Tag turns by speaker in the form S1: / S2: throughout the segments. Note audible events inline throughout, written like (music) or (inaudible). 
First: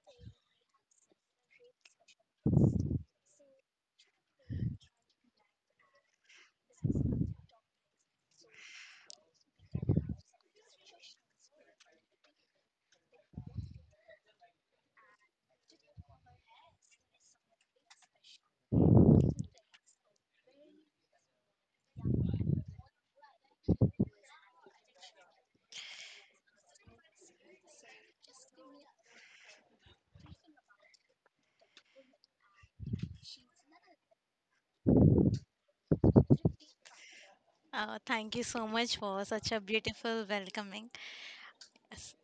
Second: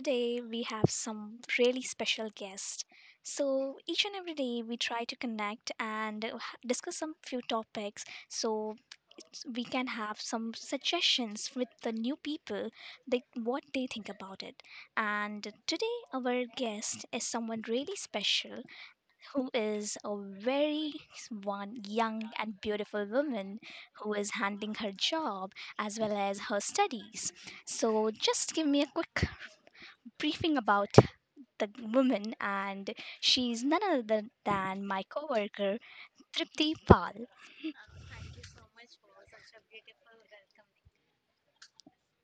S1: today we have some really special guests. So each and every day we try to connect and discuss some few topics so we can have some suggestions with the new people that what they think about it. And today our guest is someone really special who is a very one young and beautiful woman who is handling her job as well as her studies. So, just give me a quick briefing about the woman, and she's none other than my coworker Tripti Pal.
S2: Thank you so much for such a beautiful welcoming. Yes.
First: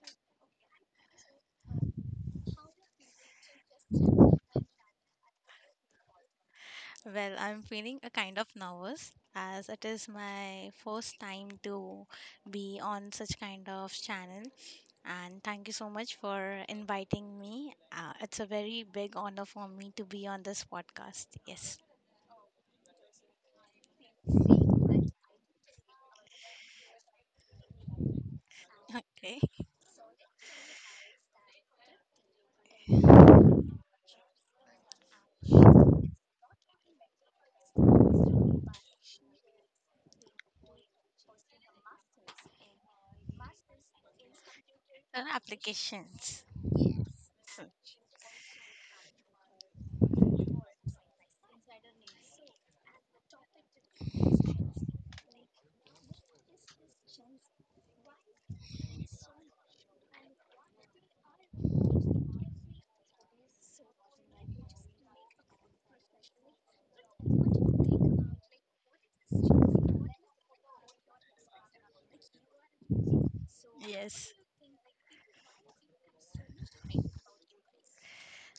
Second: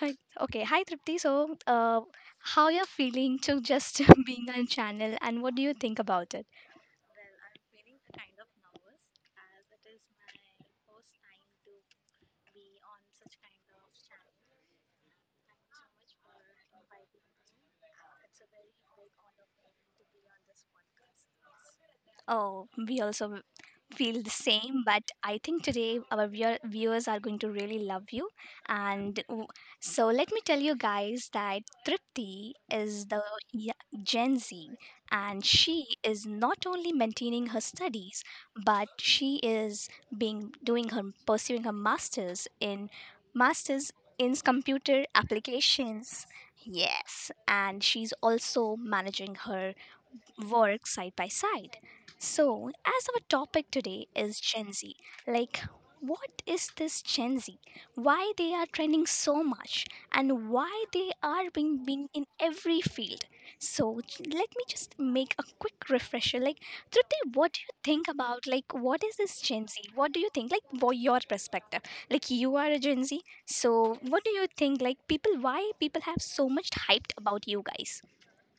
S1: Hi, okay, hi Tripti. So, how you're feeling to just (laughs) being on channel, and what do you think about it?
S2: Well, I'm feeling a kind of nervous as it is my first time to be on such kind of channel. And thank you so much for inviting me. It's a very big honor for me to be on this podcast. Yes.
S1: Oh, we also feel the same, but I think today our viewers are going to really love you.
S2: (laughs)
S1: And
S2: Okay.
S1: w- so let me tell you guys that Tripti is the y- Gen Z, and she is not only maintaining her studies but she is being doing her pursuing her masters in masters in computer applications.
S2: Applications.
S1: Yes, and she's also managing her work side by side. So, as our topic today is Gen Z, like what is this Gen Z? Why they are trending so much and why they are being in every field. So, let me just make a quick refresher. Like, Trupti, what do you think about like what is this Gen Z? What do you think like for your perspective? Like you are a Gen Z, so what do
S2: Yes.
S1: you think like people why people have so much hyped about you guys?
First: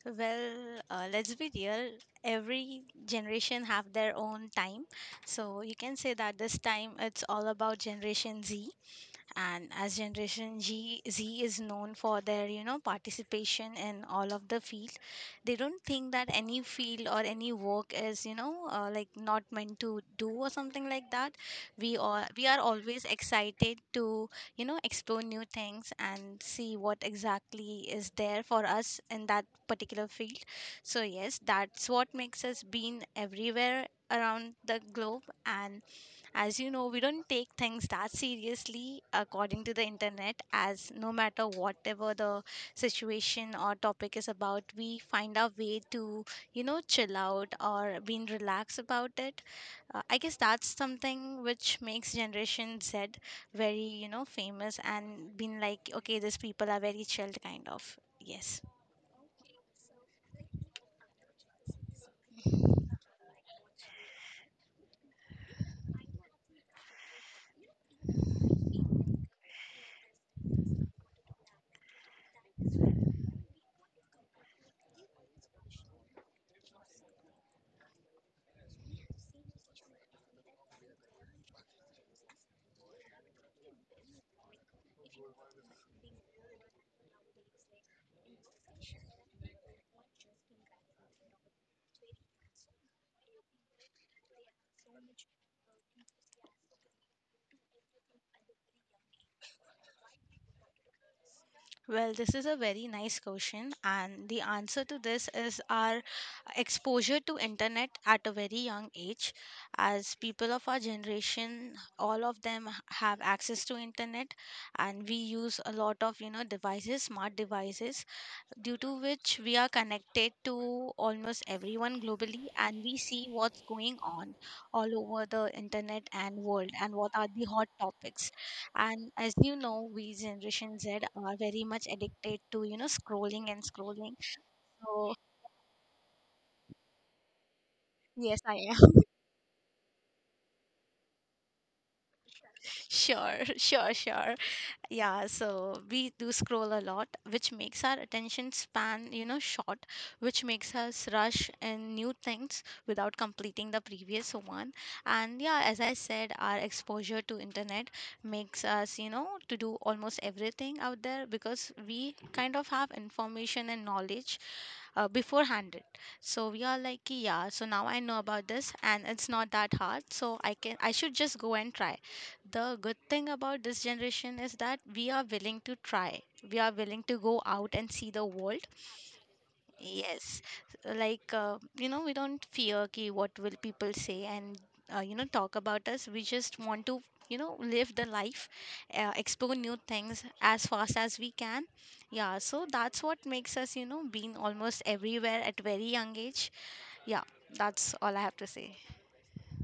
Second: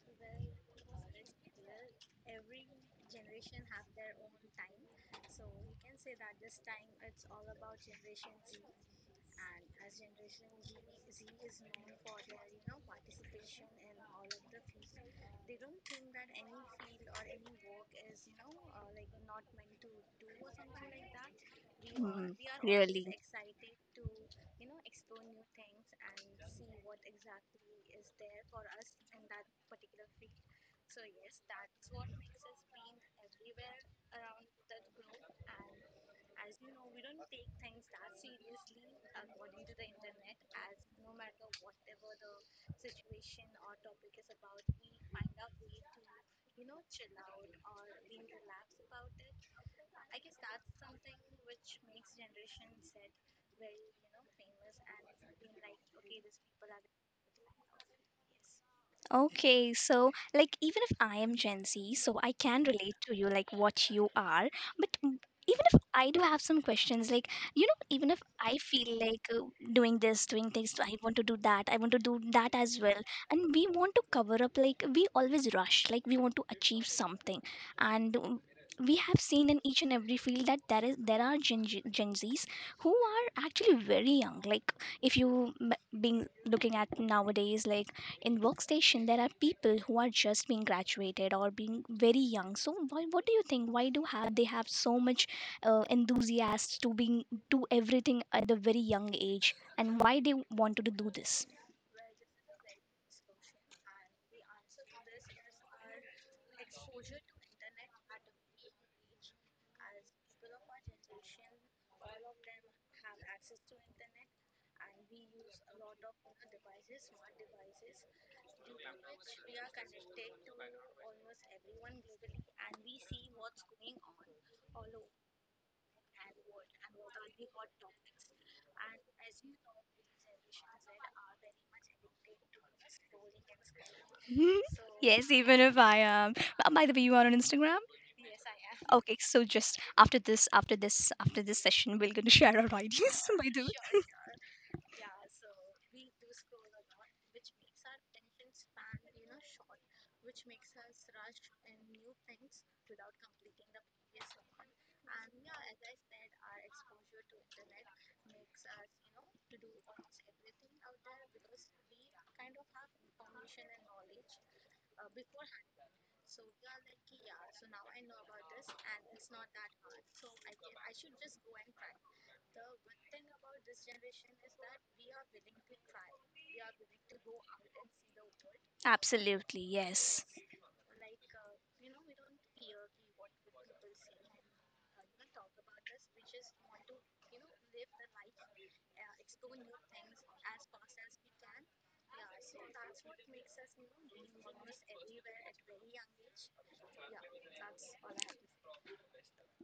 S2: Well, let's be real. Every generation have their own time, so you can say that this time it's all about Generation Z, and as Generation Z is known for their participation in all of the field. They don't think that any field or any work is like not meant to do or something like that. we are
S1: Hmm,
S2: we are always
S1: really.
S2: excited to explore new things and see what exactly is there for us in that particular field. So yes, that's what makes us being everywhere around the globe. And as you know,
S1: No, we
S2: we
S1: don't
S2: don't
S1: take
S2: take
S1: things
S2: things that
S1: that seriously
S2: seriously
S1: according
S2: according
S1: to
S2: to the
S1: the internet
S2: internet.
S1: as
S2: As
S1: we
S2: no matter whatever the situation or topic is about, we
S1: find
S2: find
S1: out
S2: our way to, chill out or being relaxed about it. I guess that's something which makes
S1: you can
S2: Generation
S1: said,
S2: Z very,
S1: you know
S2: famous and
S1: famous.
S2: being like, okay, these people are very chilled, kind of. Yes.
S1: Okay, so like even if I am Gen Z, so I can relate to you like what you are, but even if I do have some questions, like you know, even if I feel like doing this, doing things, I want to do that, I want to do that as well, and we want to cover up, like we always rush, like we want to achieve something, and we have seen in each and every field that there are Gen Zs who are actually very young, like if you being looking at nowadays like in workstation there are people who are just being graduated or being very young so why, what do you think why do have they have so much enthusiasts to being do everything at a very young age and why they wanted to do this.
S2: Well, this is a very nice question, and the answer to this is our exposure to internet at a very young age. As people of our generation, all of them have access to internet, and we use a lot of devices, smart devices, due to which we are connected to almost everyone globally, and we see what's going on all over the internet and world and what are the hot topics. And as you know, we Generation Z are very much addicted to scrolling and scrolling.
S1: (laughs)
S2: So
S1: Yes, even if I am. By the way, you are on Instagram?
S2: yes, I am.
S1: Okay, so just after this, session, we're going to (laughs) share our
S2: (laughs)
S1: IDs. (laughs)
S2: Sure,
S1: By the
S2: sure,
S1: way.
S2: sure. Yeah, so we do scroll a lot, which makes our attention span, short, which makes us rush in new things without completing the previous one. And yeah, as I said, our exposure to internet makes us, to do almost everything out there, because we kind of have information and knowledge beforehand it. So we are like, "Ki, yeah, so now I know about this and it's not that hard, so I should just go and try. The good thing about this generation is that we are willing to try. We are willing to go out and see the world."
S1: Absolutely, yes.
S2: Yes, like we don't fear ki what will people say and talk about us. We just want to live the life, explore new things as fast as we can. Yeah, so that's what makes us being almost everywhere at very young age. Yeah, that's all I have to say.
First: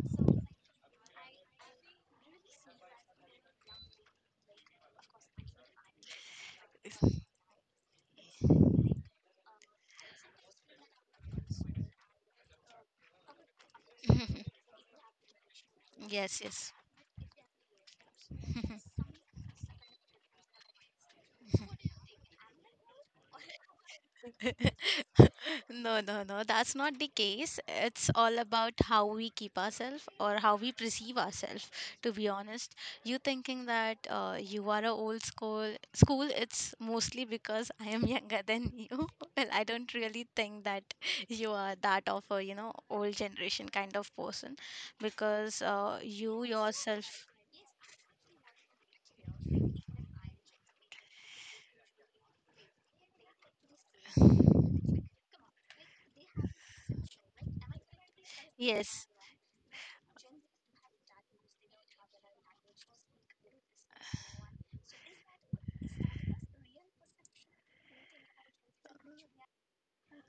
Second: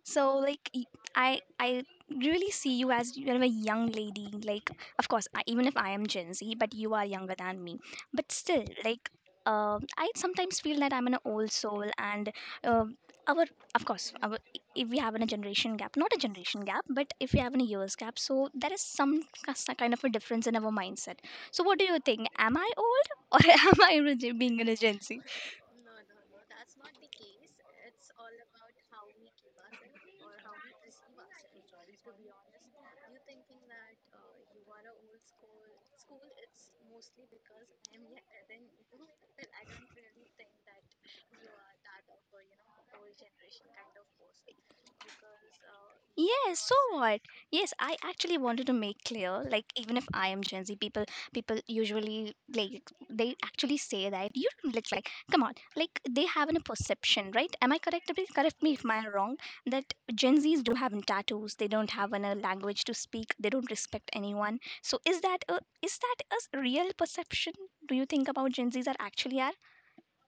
S1: So like I really see you as you're a young lady. Like of course, I, even if I am Gen Z, but you are younger than me. But still, like I sometimes feel that I'm an old soul, and uh, our of course, our, if we have a generation gap, not a
S2: Yes,
S1: generation
S2: yes.
S1: gap, but if we have a years gap, so there is some kind of a difference in our mindset. So what do you think? Am I old (laughs) or am I being a Gen Z?
S2: No, no, no, that's not the case. It's all about how we keep ourselves or how we perceive ourselves, to be honest. You thinking that you are a old school, it's mostly because I am (laughs) younger than you. (laughs) Well, I don't really think that you are that of a, old generation kind of person, because you
S1: Yes, so what?
S2: yourself,
S1: Yes, I actually wanted to make clear, like even if I am Gen Z, people usually like they actually say that you don't look like come on, like they have a perception, right? Am I correct? Please correct me if
S2: yes.
S1: I'm wrong. That Gen Zs don't have any tattoos, they don't have a language to speak, they don't respect anyone. So is that a real perception? Do you think about Gen Zs are actually are?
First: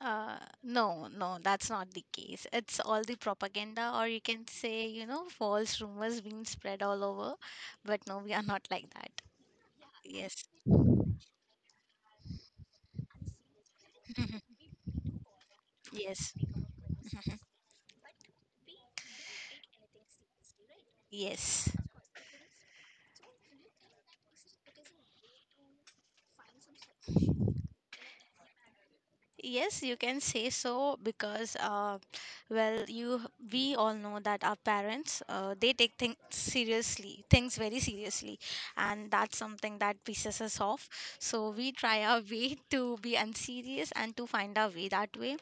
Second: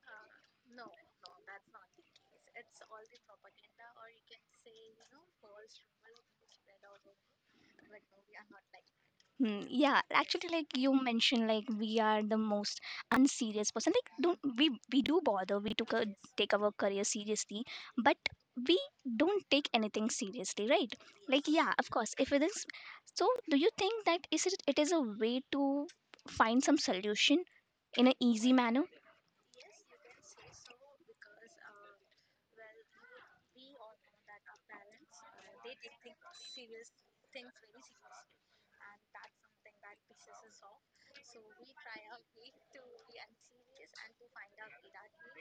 S2: Uh, no, no, that's not the case. It's all the propaganda, or you can say, false rumors being spread all over. But no, we are not like that.
S1: Hmm, yeah,
S2: Yes,
S1: actually, like you mentioned, like we are the most unserious person. Like, don't
S2: (laughs)
S1: we do bother? We
S2: yes,
S1: take our career seriously, but we don't take anything seriously, right? Like,
S2: yes.
S1: yeah, of course. If it is, so do you think that is it? It is a way to find some solution in an easy manner.
S2: Yes, you can say so because, well, you we all know that our parents they take things seriously, things very seriously, and that's something that pisses us off. So we try our way (laughs) to be unserious and to find our way that way,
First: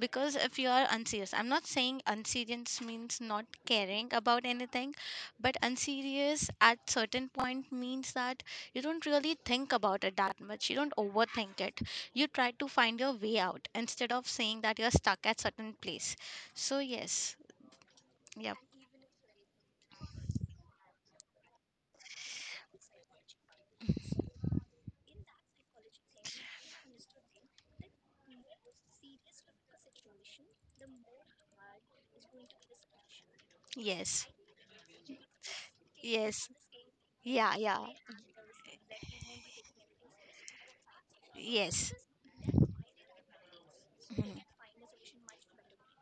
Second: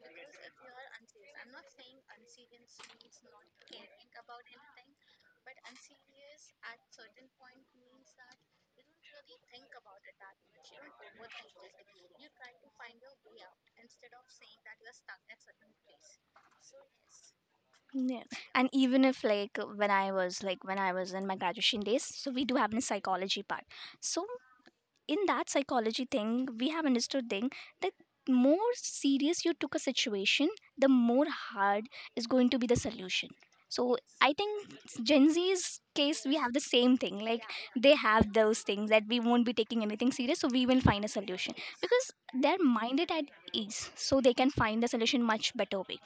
S2: because if you are unserious, I'm not saying unserious means not caring about anything, but unserious at certain point means that you don't really think about it that much, you don't overthink it. You try to find your way out instead of saying that you're stuck at certain place. So yes.
S1: Yeah.
S2: Yep.
S1: And even if like when I was in my graduation days, so we do have a psychology part. So in that psychology thing we have understood thing that more serious you took a situation the more hard is going to be the solution. So
S2: Yes,
S1: I think Gen Z's case we
S2: yes.
S1: have the same thing like
S2: Yeah, yeah.
S1: they have those things that we won't be taking anything serious so we will find a solution
S2: Yes.
S1: because they're minded at ease so they
S2: Mhm.
S1: can find the solution much better way.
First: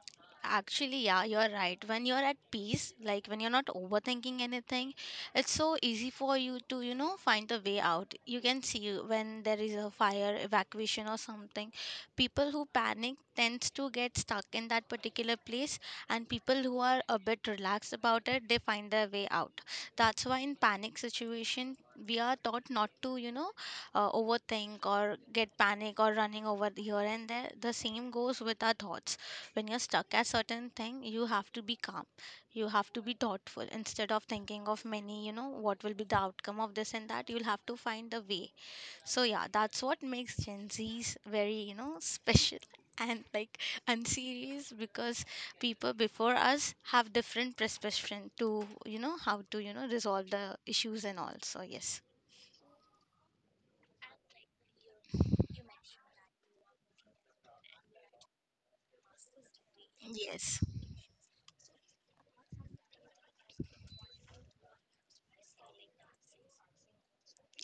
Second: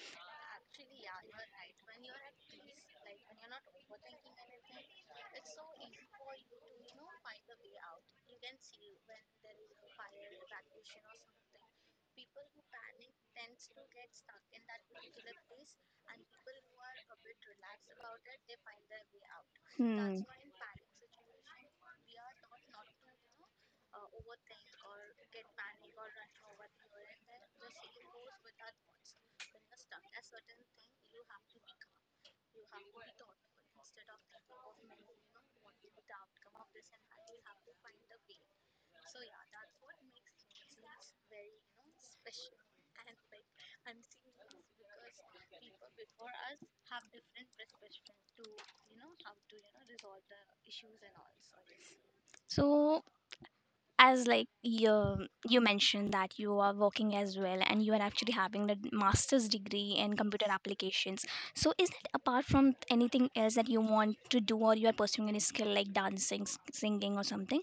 S2: Actually, yeah, you're right. When you're at peace, like when you're not overthinking anything, it's so easy for you to, find the way out. You can see when there is a fire evacuation or something. People who panic tends to get stuck in that particular place, and people who are a bit relaxed about it, they find their way out.
S1: Hmm.
S2: That's why in panic situation, we are taught not to, overthink or get panic or running over here and there. The same goes with our thoughts. When you're stuck at certain thing, you have to be calm. You have to be thoughtful instead of thinking of many, what will be the outcome of this and that. You'll have to find a way. So yeah, that's what makes Gen Z's very, special (laughs) and like unserious, because people before us have different perception to how to resolve the issues and all. So yes,
S1: So as like you mentioned that you are working as well and you are actually having a master's degree in computer
S2: yes.
S1: applications. So is it apart from anything else that you want to do or you are pursuing any skill like dancing singing or something?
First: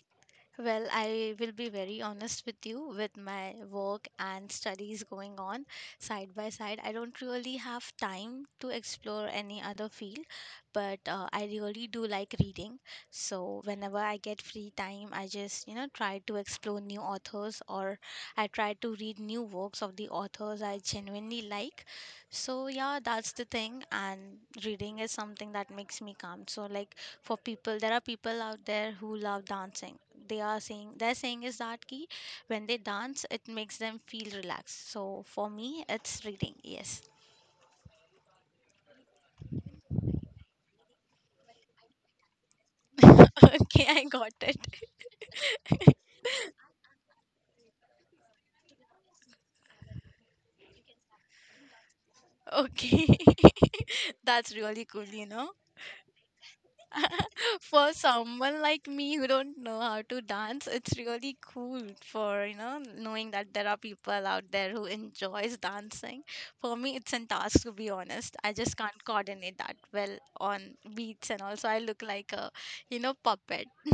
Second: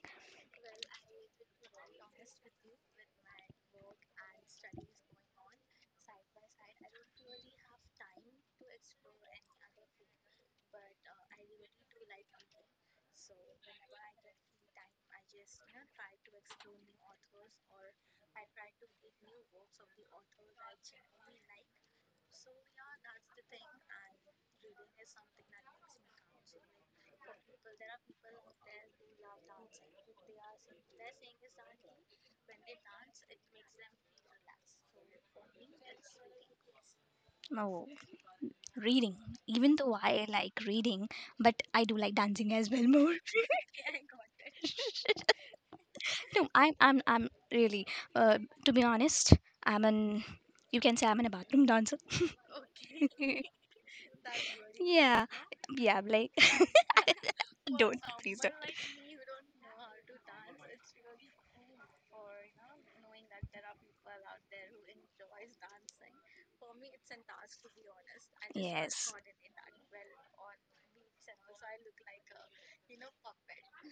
S2: Well, I will be very honest with you. With my work and studies going on side by side, I don't really have time to explore any other field, but I really do like reading. So whenever I get free time, I just, try to explore new authors, or I try to read new works of the authors I genuinely like. So yeah, that's the thing. And reading is something that makes me calm. So, like, there are people out there who love dancing. They are saying, their saying is that ki when they dance it makes them feel relaxed. So for me, it's reading. Yes.
S1: No, reading. Even though I like reading but I do like dancing as well more.
S2: (laughs) Okay, I got it.
S1: (laughs) No, I'm really uh, to be honest I'm an you can say I'm an a bathroom dancer.
S2: (laughs) Okay.
S1: (laughs)
S2: (laughs) That's really cool you
S1: Yeah,
S2: know
S1: yeah, like
S2: For
S1: don't, please don't.
S2: someone like me who don't know how to dance, it's really cool for knowing that there are people out there who enjoys dancing. For me, it's a task, to be honest. I just can't
S1: Yes.
S2: coordinate that well on beats, and also I look like a, puppet (laughs)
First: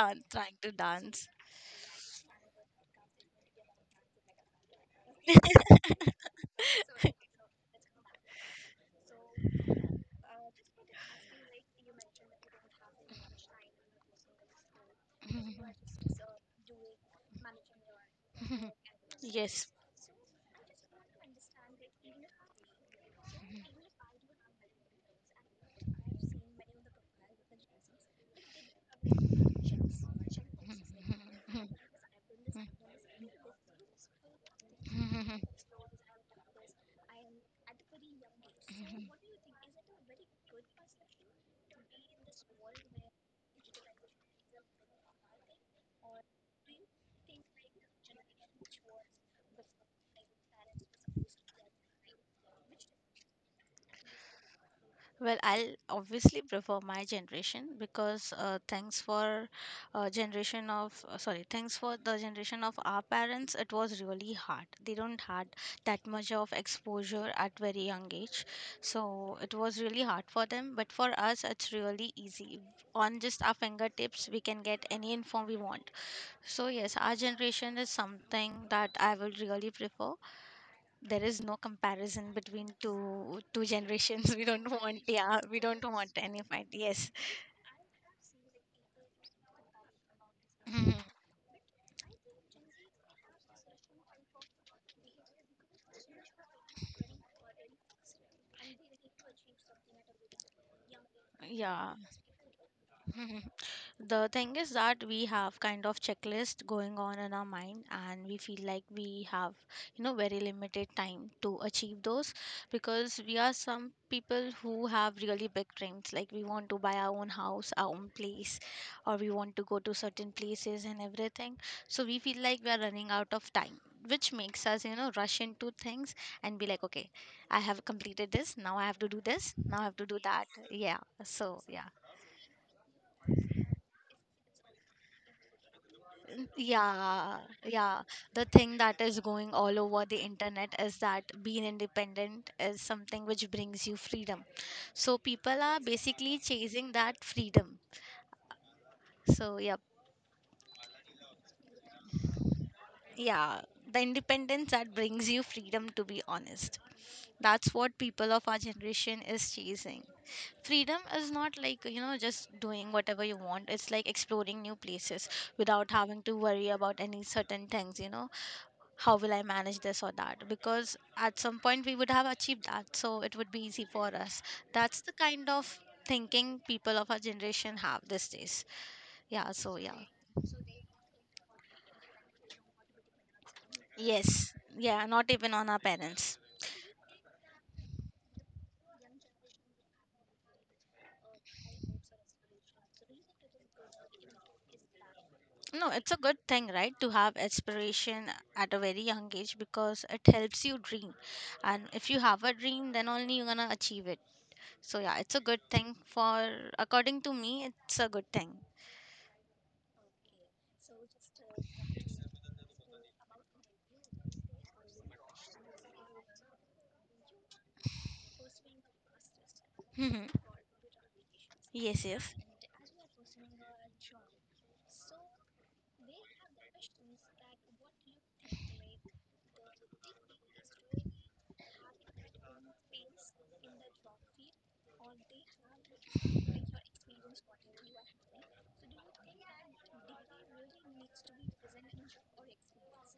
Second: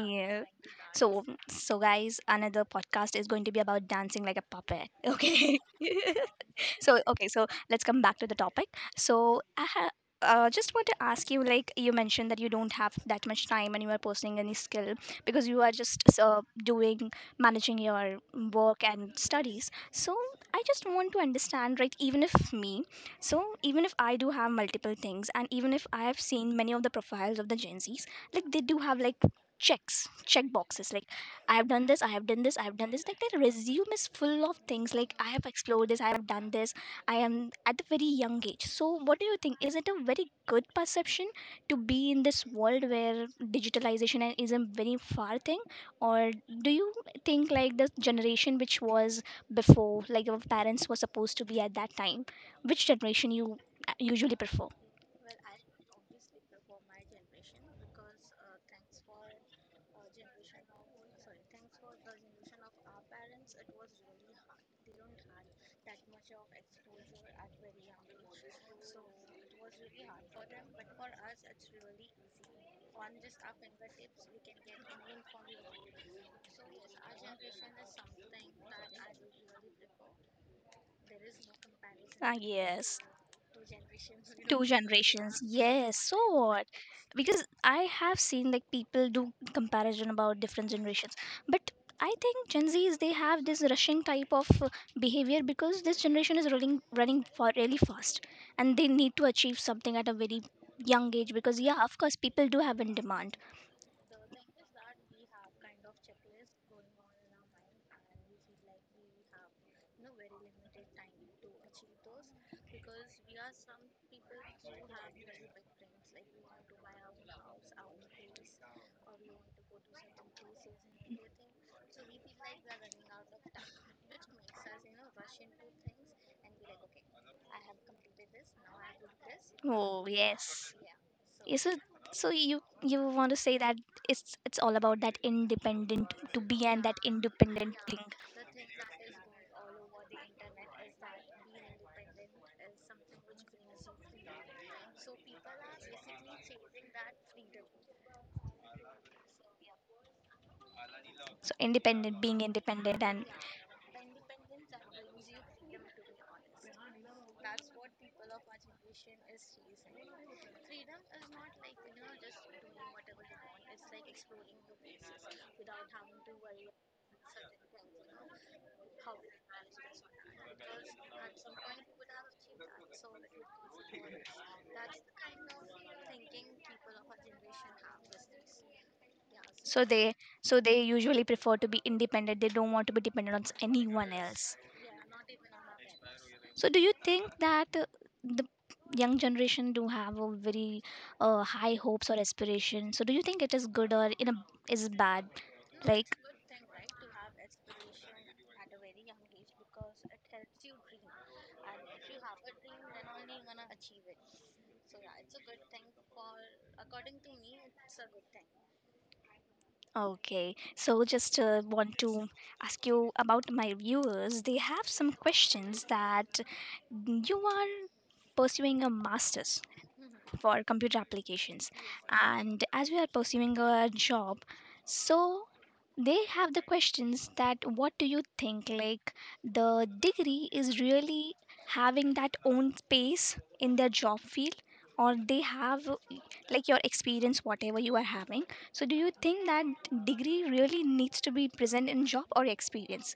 S2: dance trying to
S1: So
S2: dance.
S1: guys, another podcast is going to be about dancing like a puppet. Okay. (laughs) So okay so let's come back to the topic so just want to ask you like you mentioned that you don't have that much time and you are pursuing any skill because you are just doing managing your work and
S2: (laughs) Yes.
S1: studies. So I just want to understand right even if me so even if I do have multiple things and even if I have seen many of the profiles of the Gen Z's like they do have like check boxes like I've done this, I have done this, I've done this. Like their resume is full of things like I have explored this, I have done this, I am at a very young age. So, what do you think? Is it a very good perception to be in this world
S2: (laughs)
S1: where digitalization and is a very far thing? Or do you think like the generation which was before, like your parents were supposed to be at that time, which generation you usually prefer?
S2: Well, I'll obviously prefer my generation, because thanks for the generation of our parents, it was really hard. They don't had that much of exposure at very young age, so it was really hard for them. But for us, it's really easy. On just our fingertips, we can get any info we want. So yes, our generation is something that I will really prefer. There is no comparison
S1: Ah,
S2: between
S1: yes.
S2: two generations. (laughs) We
S1: Two
S2: don't want, yeah,
S1: generations,
S2: we don't
S1: yes
S2: want
S1: so
S2: any
S1: what
S2: fight. Yes.
S1: because I have seen like people do comparison about different
S2: Mhm.
S1: generations but I think Gen Z's they have this rushing type of behavior because this generation is running for really fast and they need to achieve something at a very young age because yeah
S2: Yeah.
S1: of course people do have in demand.
S2: (laughs) The thing is that we have kind of checklist going on in our mind, and we feel like we have, very limited time to achieve those, because we are some people who have really big dreams. Like, we want to buy our own house, our own place, or we want to go to certain places and everything. So we feel like we are running out of time, which makes us, rush into things and be like, okay, I have completed this. Now I have to do this. Now I have to
S1: Oh
S2: do that.
S1: yes.
S2: Yeah.
S1: Yeah,
S2: So,
S1: so
S2: yeah.
S1: you want to say that it's all about that independent to be and that
S2: Yeah,
S1: independent
S2: yeah.
S1: thing.
S2: The thing that is going all over the internet is that being independent is something which brings you freedom. So people are basically chasing that freedom. So, yep,
S1: So independent, being independent, and
S2: yeah, the independence that brings you freedom, to be honest. That's what people of our generation is chasing. Freedom is not like, just doing whatever you want. It's like exploring new places without having to worry about any certain things, you know how will I manage this or that? Because at some point we would have achieved that, so it would be easy for us. That's the kind of thinking people of our generation have these days. Yeah, so
S1: so
S2: yeah.
S1: they so they usually prefer to be independent. They don't want to be dependent on anyone
S2: Yes,
S1: else.
S2: yeah, not even on our parents.
S1: So do you think that the young generation do have a very high hopes or aspirations? So do you think it is good or in a is bad?
S2: No, it's a
S1: Like
S2: good thing, right, to have aspiration at a very young age, because it helps you dream. And if you have a dream, then only you're gonna achieve it. So yeah, it's a good thing for, according to me, it's a good thing.
S1: okay, so just want to ask you about my viewers. They have some questions that you are pursuing a master's
S2: (laughs)
S1: for computer applications.
S2: Yes, yes.
S1: And as we are pursuing a job so they have the questions that what do you think like the degree is really having that own space in their job field or they have like your experience whatever you are having. So do you think that degree really needs to be present in job or experience?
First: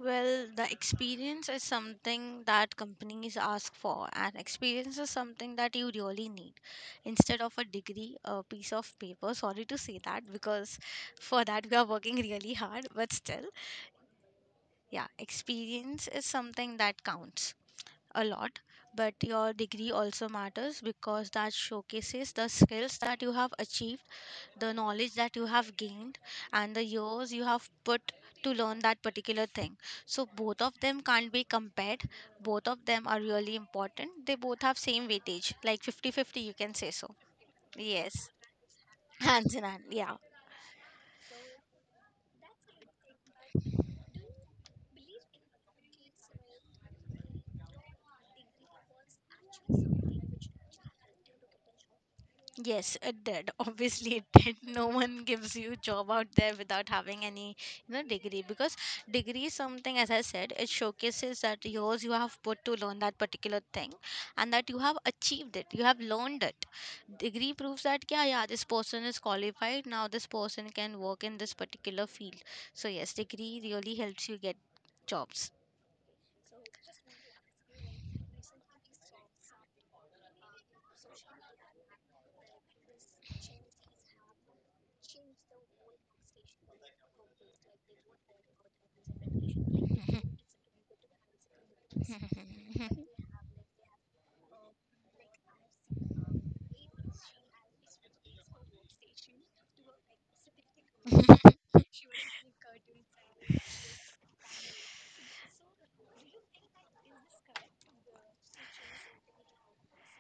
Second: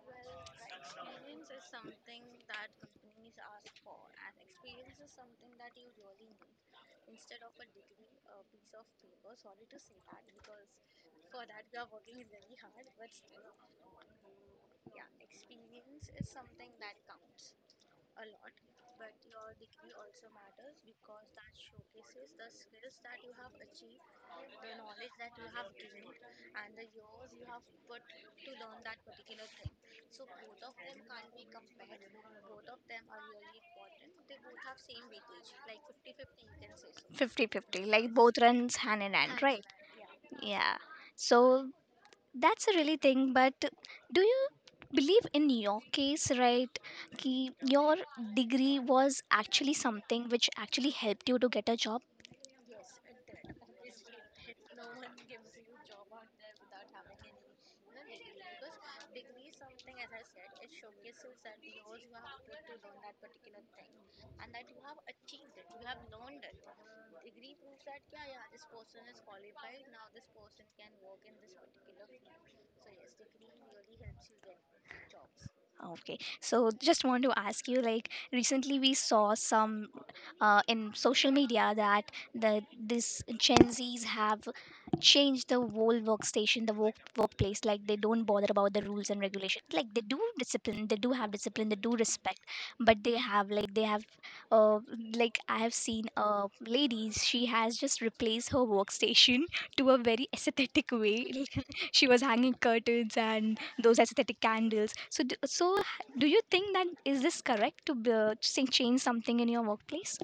S2: Well, the experience is something that companies ask for, and experience is something that you really need instead of a degree, a piece of paper. Sorry to say that, because for that we are working really hard, but still, yeah, experience is something that counts a lot, but your degree also matters, because that showcases the skills that you have achieved, the knowledge that you have gained, and the years you have put to learn that particular thing. So both of them can't be compared. Both of them are really important. They both have same weightage, like 50/50, you can say so.
S1: 50-50, like
S2: Yes.
S1: both runs hand in
S2: (laughs)
S1: hand
S2: Hands
S1: right?
S2: in hand. Yeah.
S1: Yeah so that's a really thing, but do you believe in your case, right? Ki your degree was actually something which actually helped you to get a job?
S2: Yes, it did. (laughs) Obviously, it did. No one gives you job out there without having any, degree because degree is something, as I said, it showcases that yours you have put to learn that particular thing, and that you have achieved it. You have learned it. Degree proves that yeah, yeah, this person is qualified. Now this person can work in this particular field. So yes, degree really helps you get jobs.
S1: Okay, so just want to ask you like recently we saw some in social media that the this Gen Zs have changed the whole workstation, the workplace. Like they don't bother about the rules and regulations. Like they do discipline, they do have discipline, they do respect, but they have uh like I have seen a ladies. She has just replaced her workstation (laughs) to a very aesthetic way. (laughs) She was hanging curtains and those aesthetic candles so so do you think that is this correct to change something in your workplace?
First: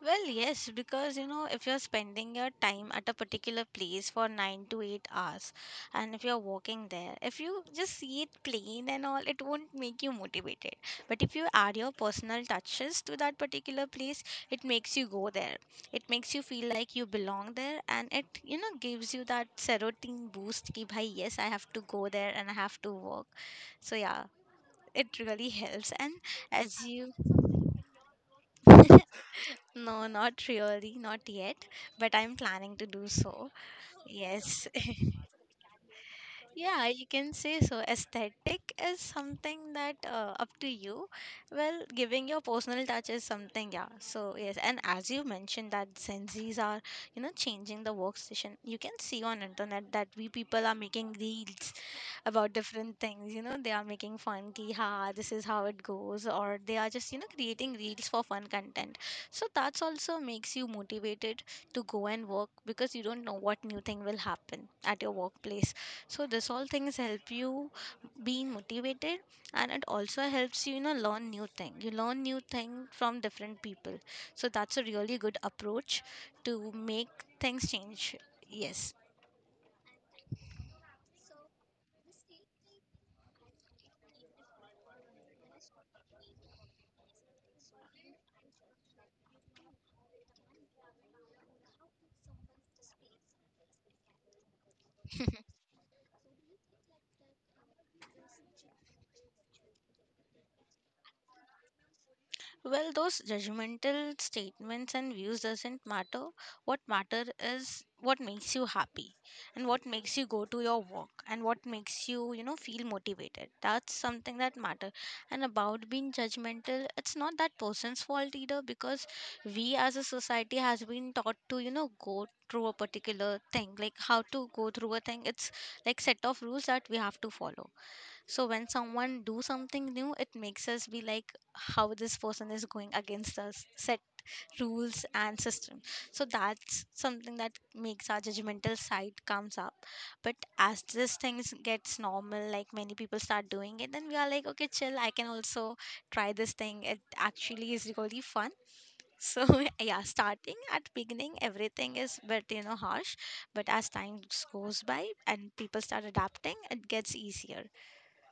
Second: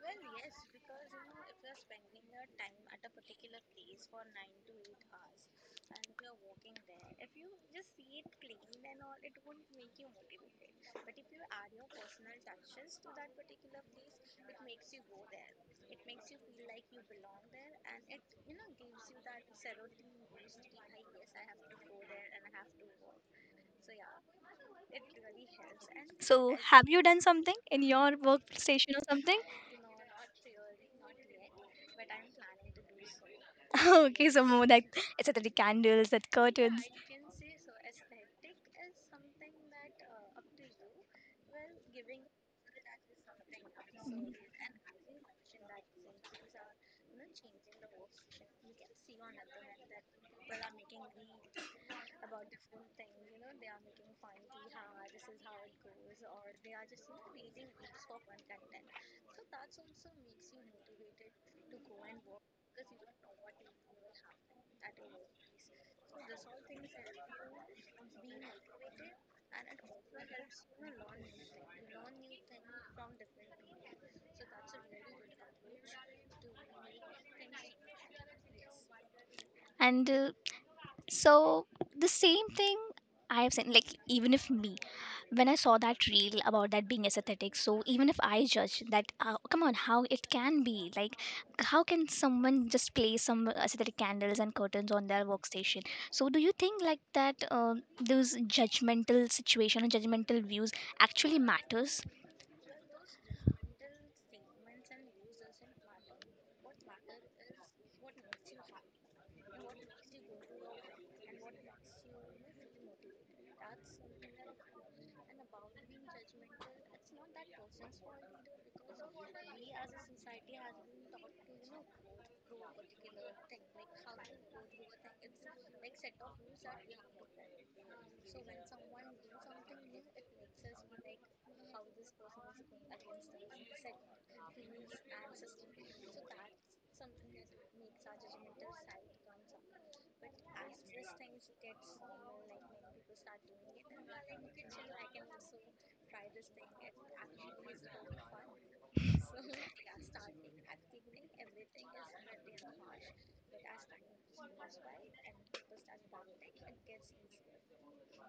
S2: Well, yes, because if you're spending your time at a particular place for 9 to 8 hours, and if you're walking there, if you just see it plain and all, it won't make you motivated. But if you add your personal touches to that particular place, it makes you go there. It makes you feel like you belong there, and it gives you that serotonin boost. Ki, bhai, yes, I have to go there and I have to work. So yeah, it really helps. And
S1: So
S2: as
S1: have you
S2: you
S1: done something in your workstation or something?
S2: no, not really, not yet, but I'm planning to do so.
S1: (laughs) Okay so
S2: Yes.
S1: more like
S2: (laughs)
S1: aesthetic candles that curtains
S2: Yeah, you can say so. Aesthetic is something that up to you. Well, giving your personal touch is something, yeah. So, yes, and as you mentioned that Gen Zs are, changing the workstation. You can see on internet that we people are making reels about different things. You know, they are making fun, ki ha, this is how it goes, or they are just, creating reels for fun content. So that's also makes you motivated to go and work because you don't know what new thing will happen at your workplace. So this all things help you being motivated, and it also helps you, learn new thing. You learn new thing from different people. So that's a really good approach to make things change. Yes.
S1: and so the same thing I have seen, like even if me, when I saw that reel about that being aesthetic, so even if I judge that, come on, how it can be like, how can someone just place some aesthetic candles and curtains on their workstation? So do you think like that those judgmental situation or judgmental views actually matters?
S2: Well, those judgmental statements and views doesn't matter. What matter is what makes you happy and what makes you go to your work and what makes you, feel motivated. That's something that matter. And about being judgmental, it's not that person's fault either because we as a society has been taught to, go through a particular thing, like how to go through a thing. It's like set of rules that we have to follow. So when someone do something new, it makes us be like how this person is going against us set rules and system. So that's something that makes our judgmental side comes up. But as this things gets normal, like many people start doing it, then we are like okay, chill, I can also try this thing. It actually is really fun. So (laughs) yeah, starting at beginning everything is but harsh. But as time goes by and people start adapting, it gets easier.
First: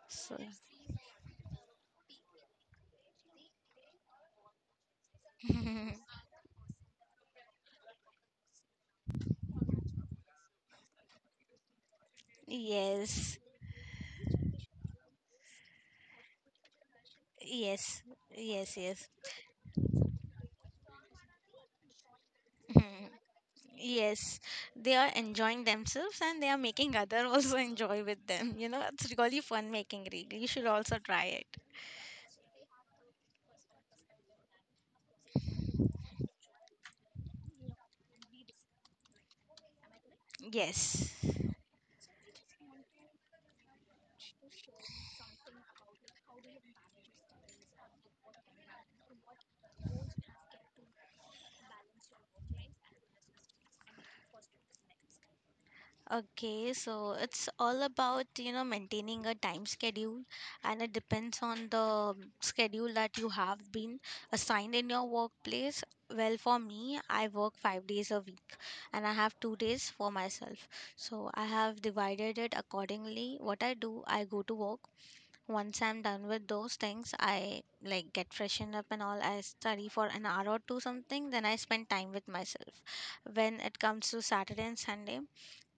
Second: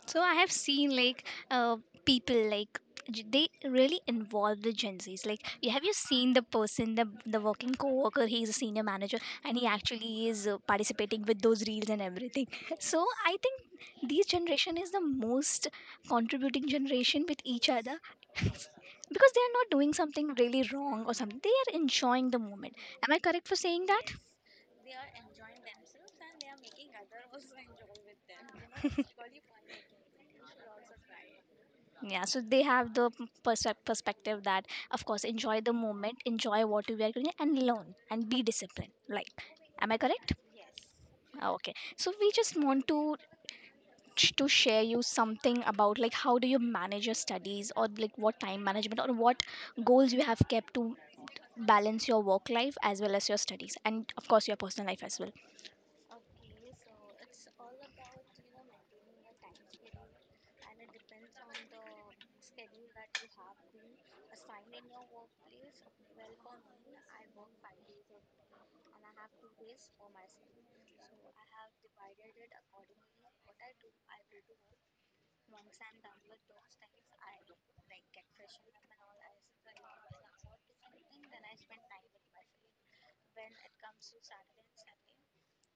S1: So I
S2: So yeah.
S1: have seen uh, people they really involve the Gen Zs. Like, have you
S2: (laughs)
S1: seen the person, the working coworker? He is a senior manager, and he actually is participating with those reels and everything. (laughs) So
S2: Yes,
S1: I think this generation is the most contributing generation with each other.
S2: yes,
S1: (laughs)
S2: yes, yes.
S1: Because they are not doing something really wrong or something, they are enjoying the moment.
S2: (laughs) Mhm.
S1: Am I correct for saying that?
S2: Yes, they are enjoying themselves and they are making other (laughs) also enjoy with them. It's really fun making reel. You should also try it.
S1: Yeah, so they have the perspective that, of course, enjoy the moment, enjoy what we are doing, and learn and be disciplined. Like, am I correct?
S2: Yes.
S1: Ah, okay. So we just want to to share you something about like how do you manage your studies, or like what time management or what goals you have kept to balance your work life as well as your studies and of course your personal life as well.
S2: Okay, so it's all about, maintaining a time schedule, and it depends on the schedule that you have been assigned in your workplace. Well, for me, I work 5 days a week and I have 2 days for myself. So I have divided it accordingly. What I do, I go to work. Once I'm done with those things, I like get freshened up and all. I study for an hour or two something, then I spend time with myself. When it comes to Saturday and Sunday,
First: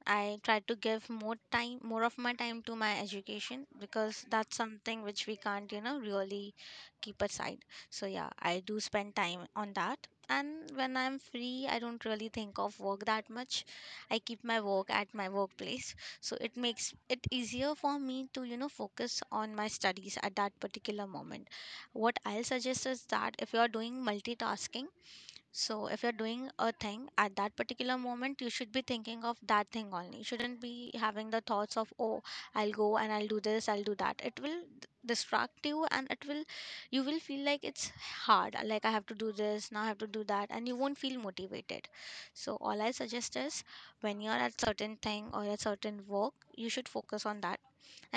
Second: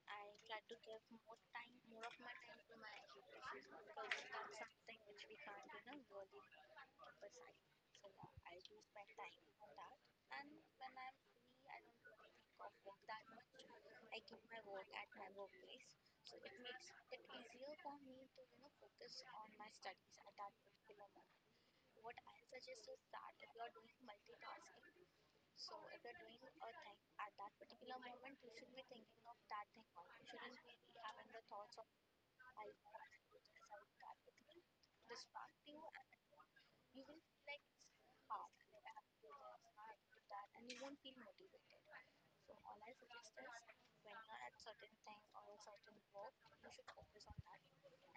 S2: I try to give more time, more of my time to my education because that's something which we can't, really keep aside. So, yeah, I do spend time on that. And when I'm free, I don't really think of work that much. I keep my work at my workplace. So, it makes it easier for me to, focus on my studies at that particular moment. What I'll suggest is that if you are doing multitasking, so
S1: So if
S2: if you're
S1: you're doing a
S2: doing a
S1: thing
S2: thing
S1: at
S2: at
S1: that
S2: that particular
S1: particular
S2: moment,
S1: moment, you
S2: you should
S1: should be
S2: be
S1: thinking
S2: thinking
S1: of
S2: of that
S1: that thing
S2: thing only. You
S1: only. You
S2: shouldn't
S1: shouldn't
S2: be
S1: be having
S2: having the
S1: the thoughts
S2: thoughts
S1: of
S2: of, oh,
S1: I
S2: I'll
S1: will do
S2: go
S1: that
S2: and I'll
S1: with
S2: do
S1: this,
S2: this,
S1: I
S2: I'll
S1: will
S2: do
S1: do that.
S2: that.
S1: It
S2: It will
S1: will distract
S2: distract
S1: you
S2: you,
S1: and
S2: and it will, you
S1: you
S2: will
S1: will
S2: feel
S1: feel like
S2: like it's
S1: it's
S2: hard.
S1: hard.
S2: Like
S1: Like
S2: I
S1: I have
S2: have to
S1: to do
S2: do
S1: this,
S2: this, now
S1: I
S2: I have
S1: have
S2: to
S1: to
S2: do
S1: do that,
S2: that,
S1: and
S2: and you
S1: you won't
S2: won't
S1: feel
S2: feel
S1: motivated.
S2: motivated. So
S1: So all
S2: all I
S1: I suggest
S2: suggest
S1: is
S2: is
S1: when
S2: when you're
S1: you're at
S2: at
S1: certain
S2: certain
S1: thing
S2: thing or
S1: or
S2: a
S1: a certain
S2: certain
S1: work,
S2: work, you
S1: you
S2: should
S1: should
S2: focus
S1: focus on
S2: on that.
S1: that.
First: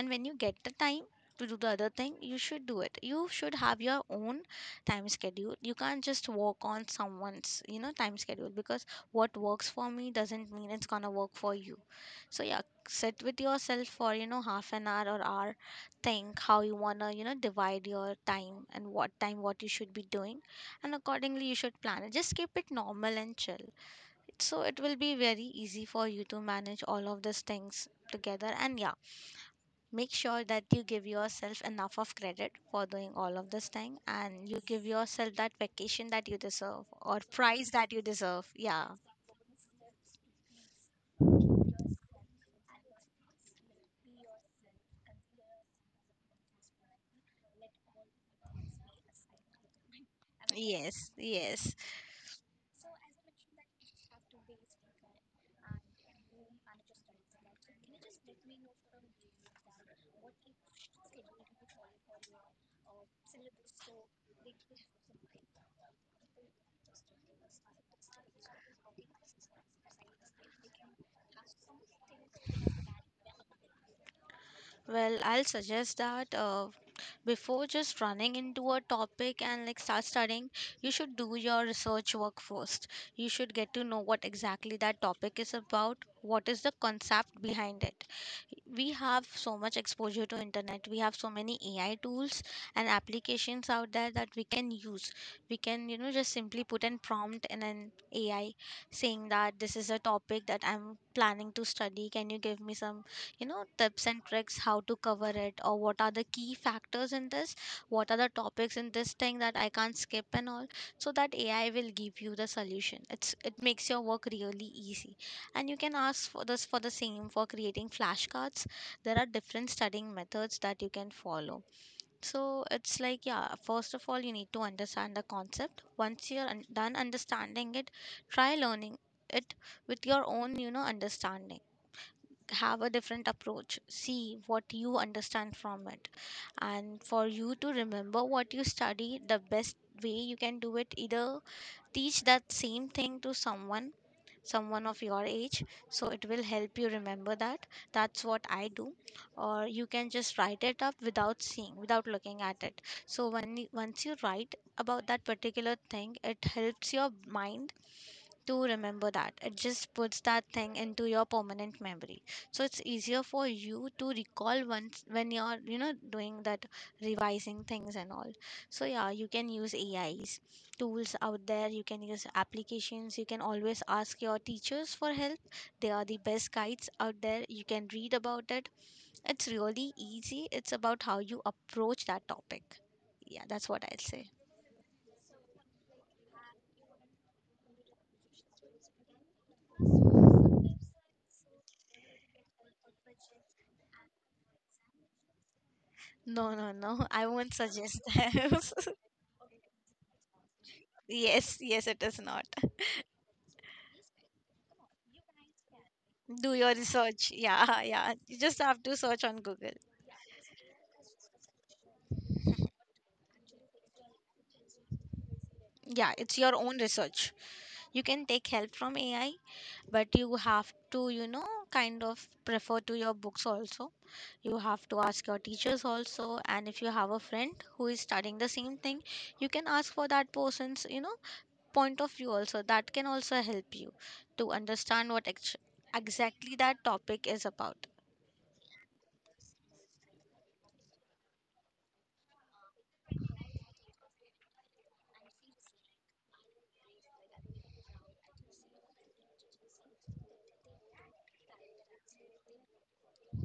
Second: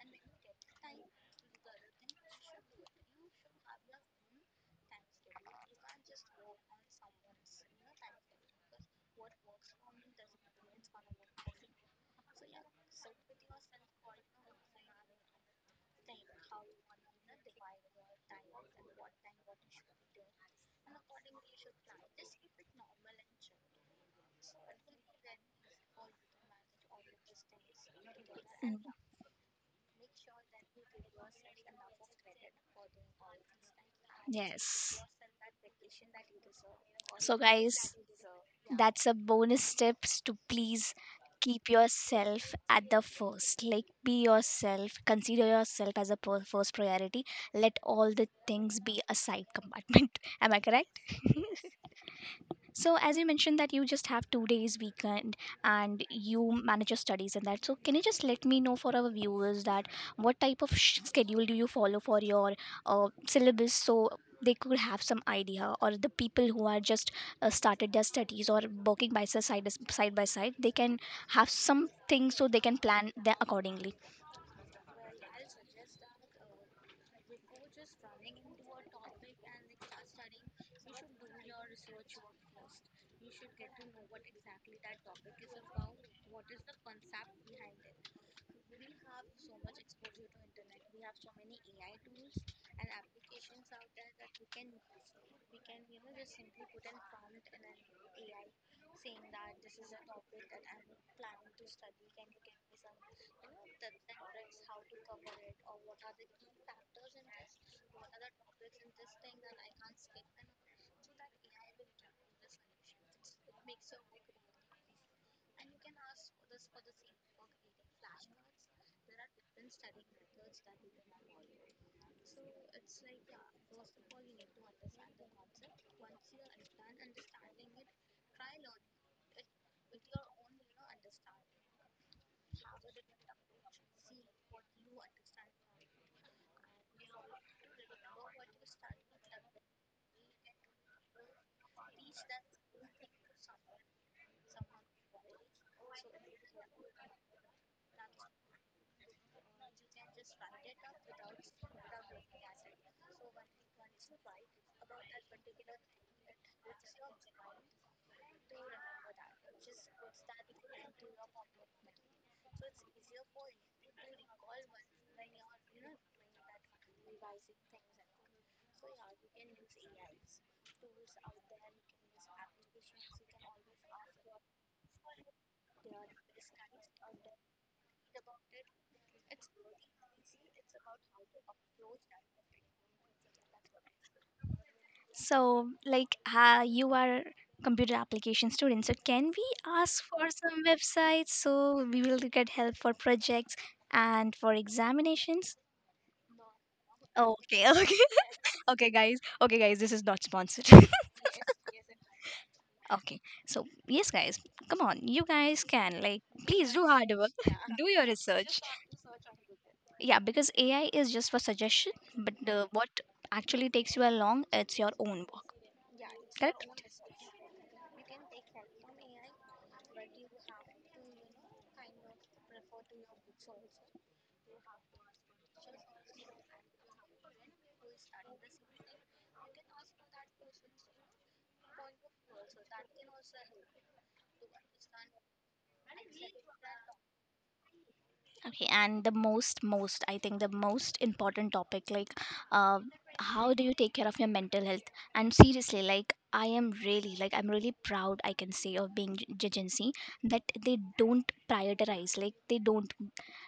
S1: And when
S2: when you
S1: you
S2: get
S1: get
S2: the
S1: the time
S2: time
S1: to
S2: to do the other thing,
S1: do the
S2: you
S1: other
S2: should do
S1: thing, you should do it.
S2: it. You
S1: You should
S2: should have
S1: have your
S2: your own time schedule. You can't just work on someone's time schedule, because what works for me doesn't mean it's gonna work for you. So yeah, sit with yourself for half an hour or hour, think how you wanna divide your time and what time what you should be doing, and accordingly you should plan it. Just keep it normal and chill, so it will be very easy for you to manage all of these things together. And yeah,
S1: Mm.
S2: make sure that you give yourself enough of credit for doing all of this thing, and you give
S1: Yes.
S2: yourself that vacation that you deserve or
S1: So,
S2: prize
S1: guys,
S2: that you deserve. Yeah,
S1: that's a bonus tips to please keep yourself at the first. Like, be yourself, consider yourself as a first priority. Let all the things be a side compartment. (laughs) Am I correct?
S2: yes,
S1: (laughs)
S2: yes.
S1: So, as you mentioned that you just have two days weekend and you manage your studies and that. So, can you just let me know for our viewers that what type of schedule do you follow for your syllabus, so they could have some idea, or the people who are just started their studies or working by side by side, they can have something so they can plan their accordingly.
S2: Well, I'll suggest that before just running into a topic and like start studying, you should do your research work first. You should get to know what exactly that topic is about, what is the concept behind it. We have so much exposure to internet. We have so many AI tools and applications out there that we can use. We can just simply put an prompt in an AI saying that this is a topic that I'm planning to study, can you give me some tips and tricks how to cover it, or what are the key factors in this, what are the topics in this thing that I can't skip and all. So that AI will give you the solution. It makes your work really easy. And you can ask for this for the same for creating flashcards. There are different studying methods that you can follow. So it's like, yeah, first of all, you need to understand the concept. Once you're done understanding it, try learning it with your own understanding. Have a different approach. See what you understand from it. And for you to remember what you study, the best way you can do it, either teach that same thing to someone, someone of your age, so it will help you remember that. That's what I do. Or you can just write it up without seeing, without looking at it. So when once you write about that particular thing, it helps your mind to remember that. It just puts that thing into your permanent memory. So it's easier for you to recall once when you're, doing that revising things and all. So yeah, you can use AIs tools out there. You can use applications. You can always ask your teachers for help. They are the best guides out there. You can read about it. It's really easy. It's about how you approach that topic. Yeah, that's what I'll say.
S1: So, like, you are computer application student. So, can we ask for some websites so we will get help for projects and for examinations?
S2: No, no, no. I won't
S1: Okay, (laughs)
S2: suggest
S1: okay,
S2: that. (laughs)
S1: guys. Okay, guys, this is not sponsored. (laughs)
S2: Yes, yes, it is not.
S1: Okay, so yes, guys, come on, you guys can like
S2: Do
S1: please
S2: your
S1: do hard work,
S2: research. Yeah, (laughs)
S1: do your
S2: yeah. You
S1: research.
S2: just have to search on Google.
S1: Yeah, because AI is just for suggestion, but what actually takes you along, it's your own
S2: Yeah, it's your own research. You can take help from AI, but you have to, kind of prefer to your books also. You have to ask your teachers also. And if you have a friend who is studying the same thing, you can ask for that person's, point of view also. That can also help you to understand what exactly that topic is about.
S1: Okay, and the most, I think the most important topic, like, uh, how do you take care of your mental health? And seriously, like, I am really, I'm really proud, I can say, of being Jigency that they don't prioritize, like, they don't,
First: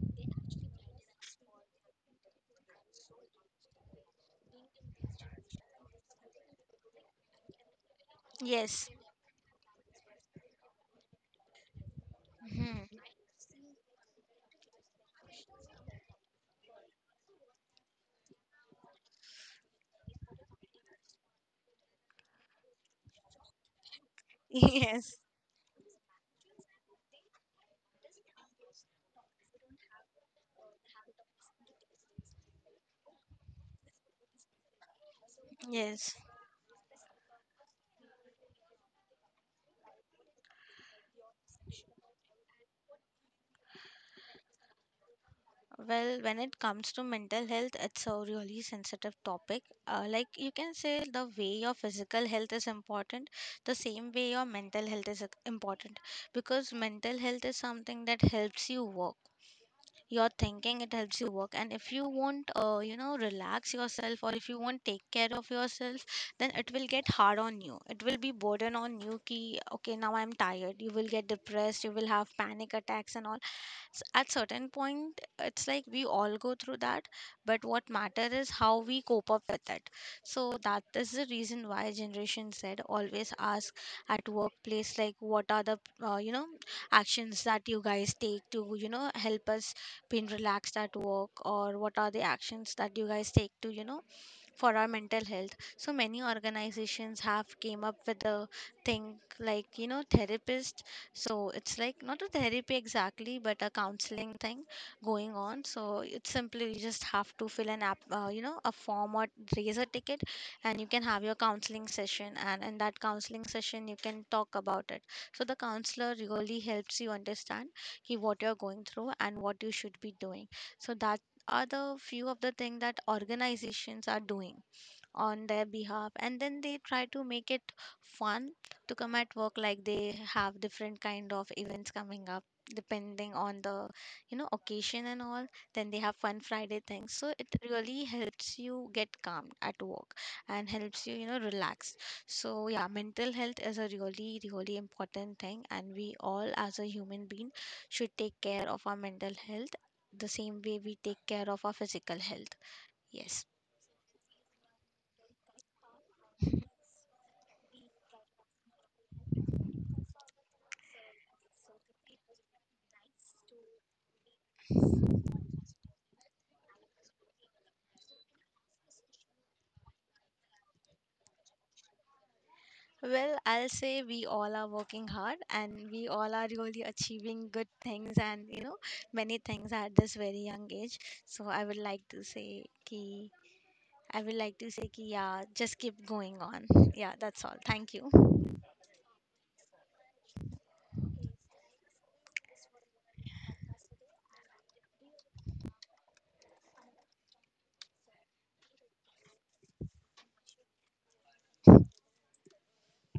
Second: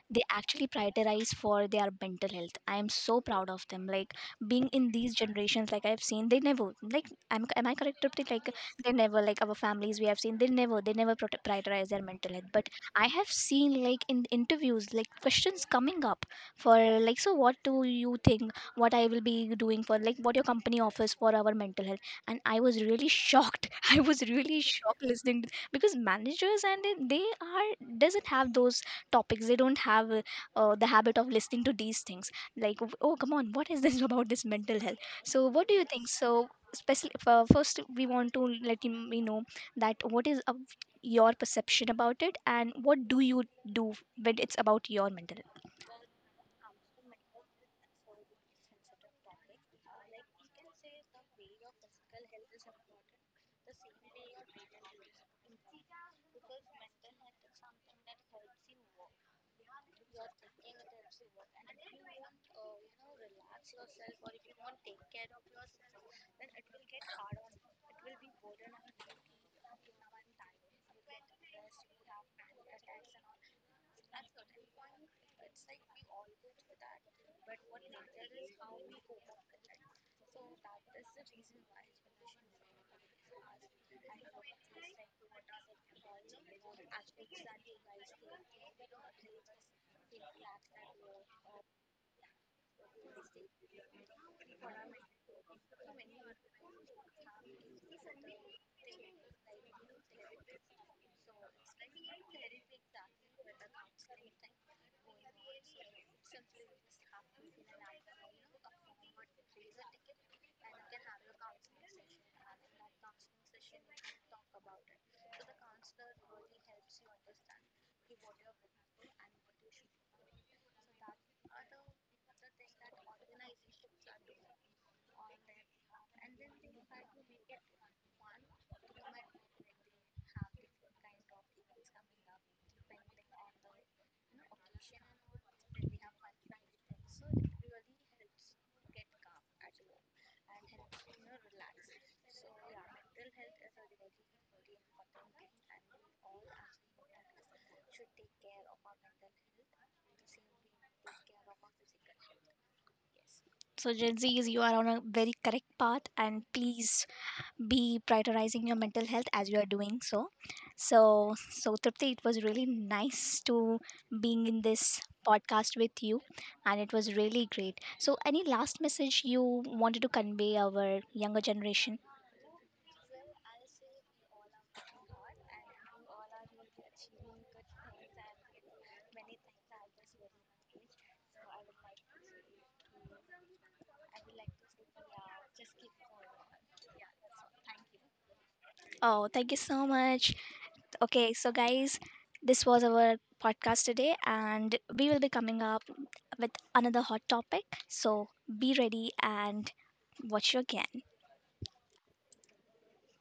S1: they actually prioritize for their mental health. I am so proud of them. Like, being in these generations, like, I've seen, they never, like, am I correct, Tripti? Like,
S2: Yes.
S1: they never, like, our families we have seen, they never, prioritize their mental health. But
S2: Mhm.
S1: I have seen like in interviews like questions coming up for like so what do you think what I will be doing for like what your company offers for our mental health, and I was really shocked. (laughs) I was really
S2: (laughs)
S1: shocked
S2: Yes.
S1: listening to, because managers and they are doesn't have those topics, they don't have the habit of listening to these things like oh come on what is this (laughs) about this mental health. So what do you think?
S2: Yes.
S1: So especially for, first we want to me know that what is your perception about it and what do you do when it's about your mental health?
S2: Well, when it comes to mental health, it's a really sensitive topic. Like you can say, the way your physical health is important, the same way your mental health is important, because mental health is something that helps you work your thinking. It helps you work, and if you won't relax yourself, or if you won't take care of yourself, then it will get hard on you. It will be burden on you. Ki, okay, now I'm tired, you will get depressed, you will have panic attacks, and all at certain point. It's like we all go through that, but what matter is how we cope up with it. So that is the reason why generation said always ask at workplace like what are the uh, you know actions that you guys take to help us been relaxed at work, or what are the actions that you guys take to for our mental health. So many organizations have came up with a thing like therapist. So it's like not a therapy exactly, but a counseling thing going on. So it's simply you just have to fill an app a form or raise a ticket, and you can have your counseling session, and in that counseling session you can talk about it. So the counselor really helps you understand ki what you're going through and what you should be doing. So that are the few of the thing that organizations are doing on their behalf, and then they try to make it fun to come at work. Like they have different kind of events coming up depending on the occasion and all. Then they have fun Friday things, so it really helps you get calm at work and helps you you know relax. So yeah, mental health is a really really important thing, and we all as a human being should take care of our mental health the same way we take care of our physical health. Yes.
S1: So Gen Zs, you are on a very correct path and please be prioritizing your mental health as you are doing so. So Tripti, it was really nice to being in this podcast with you, and it was really great. So any last message you wanted to convey our younger generation?
S2: Well, I'll say we all are working hard and we all are really achieving good things, and many things at this very young age. So I would like to say ki yeah, just keep going on. Yeah, that's all. Thank you.
S1: Oh, thank you so much. Okay, so guys, this was our podcast today and we will be coming up with another hot topic. So be ready and watch you again.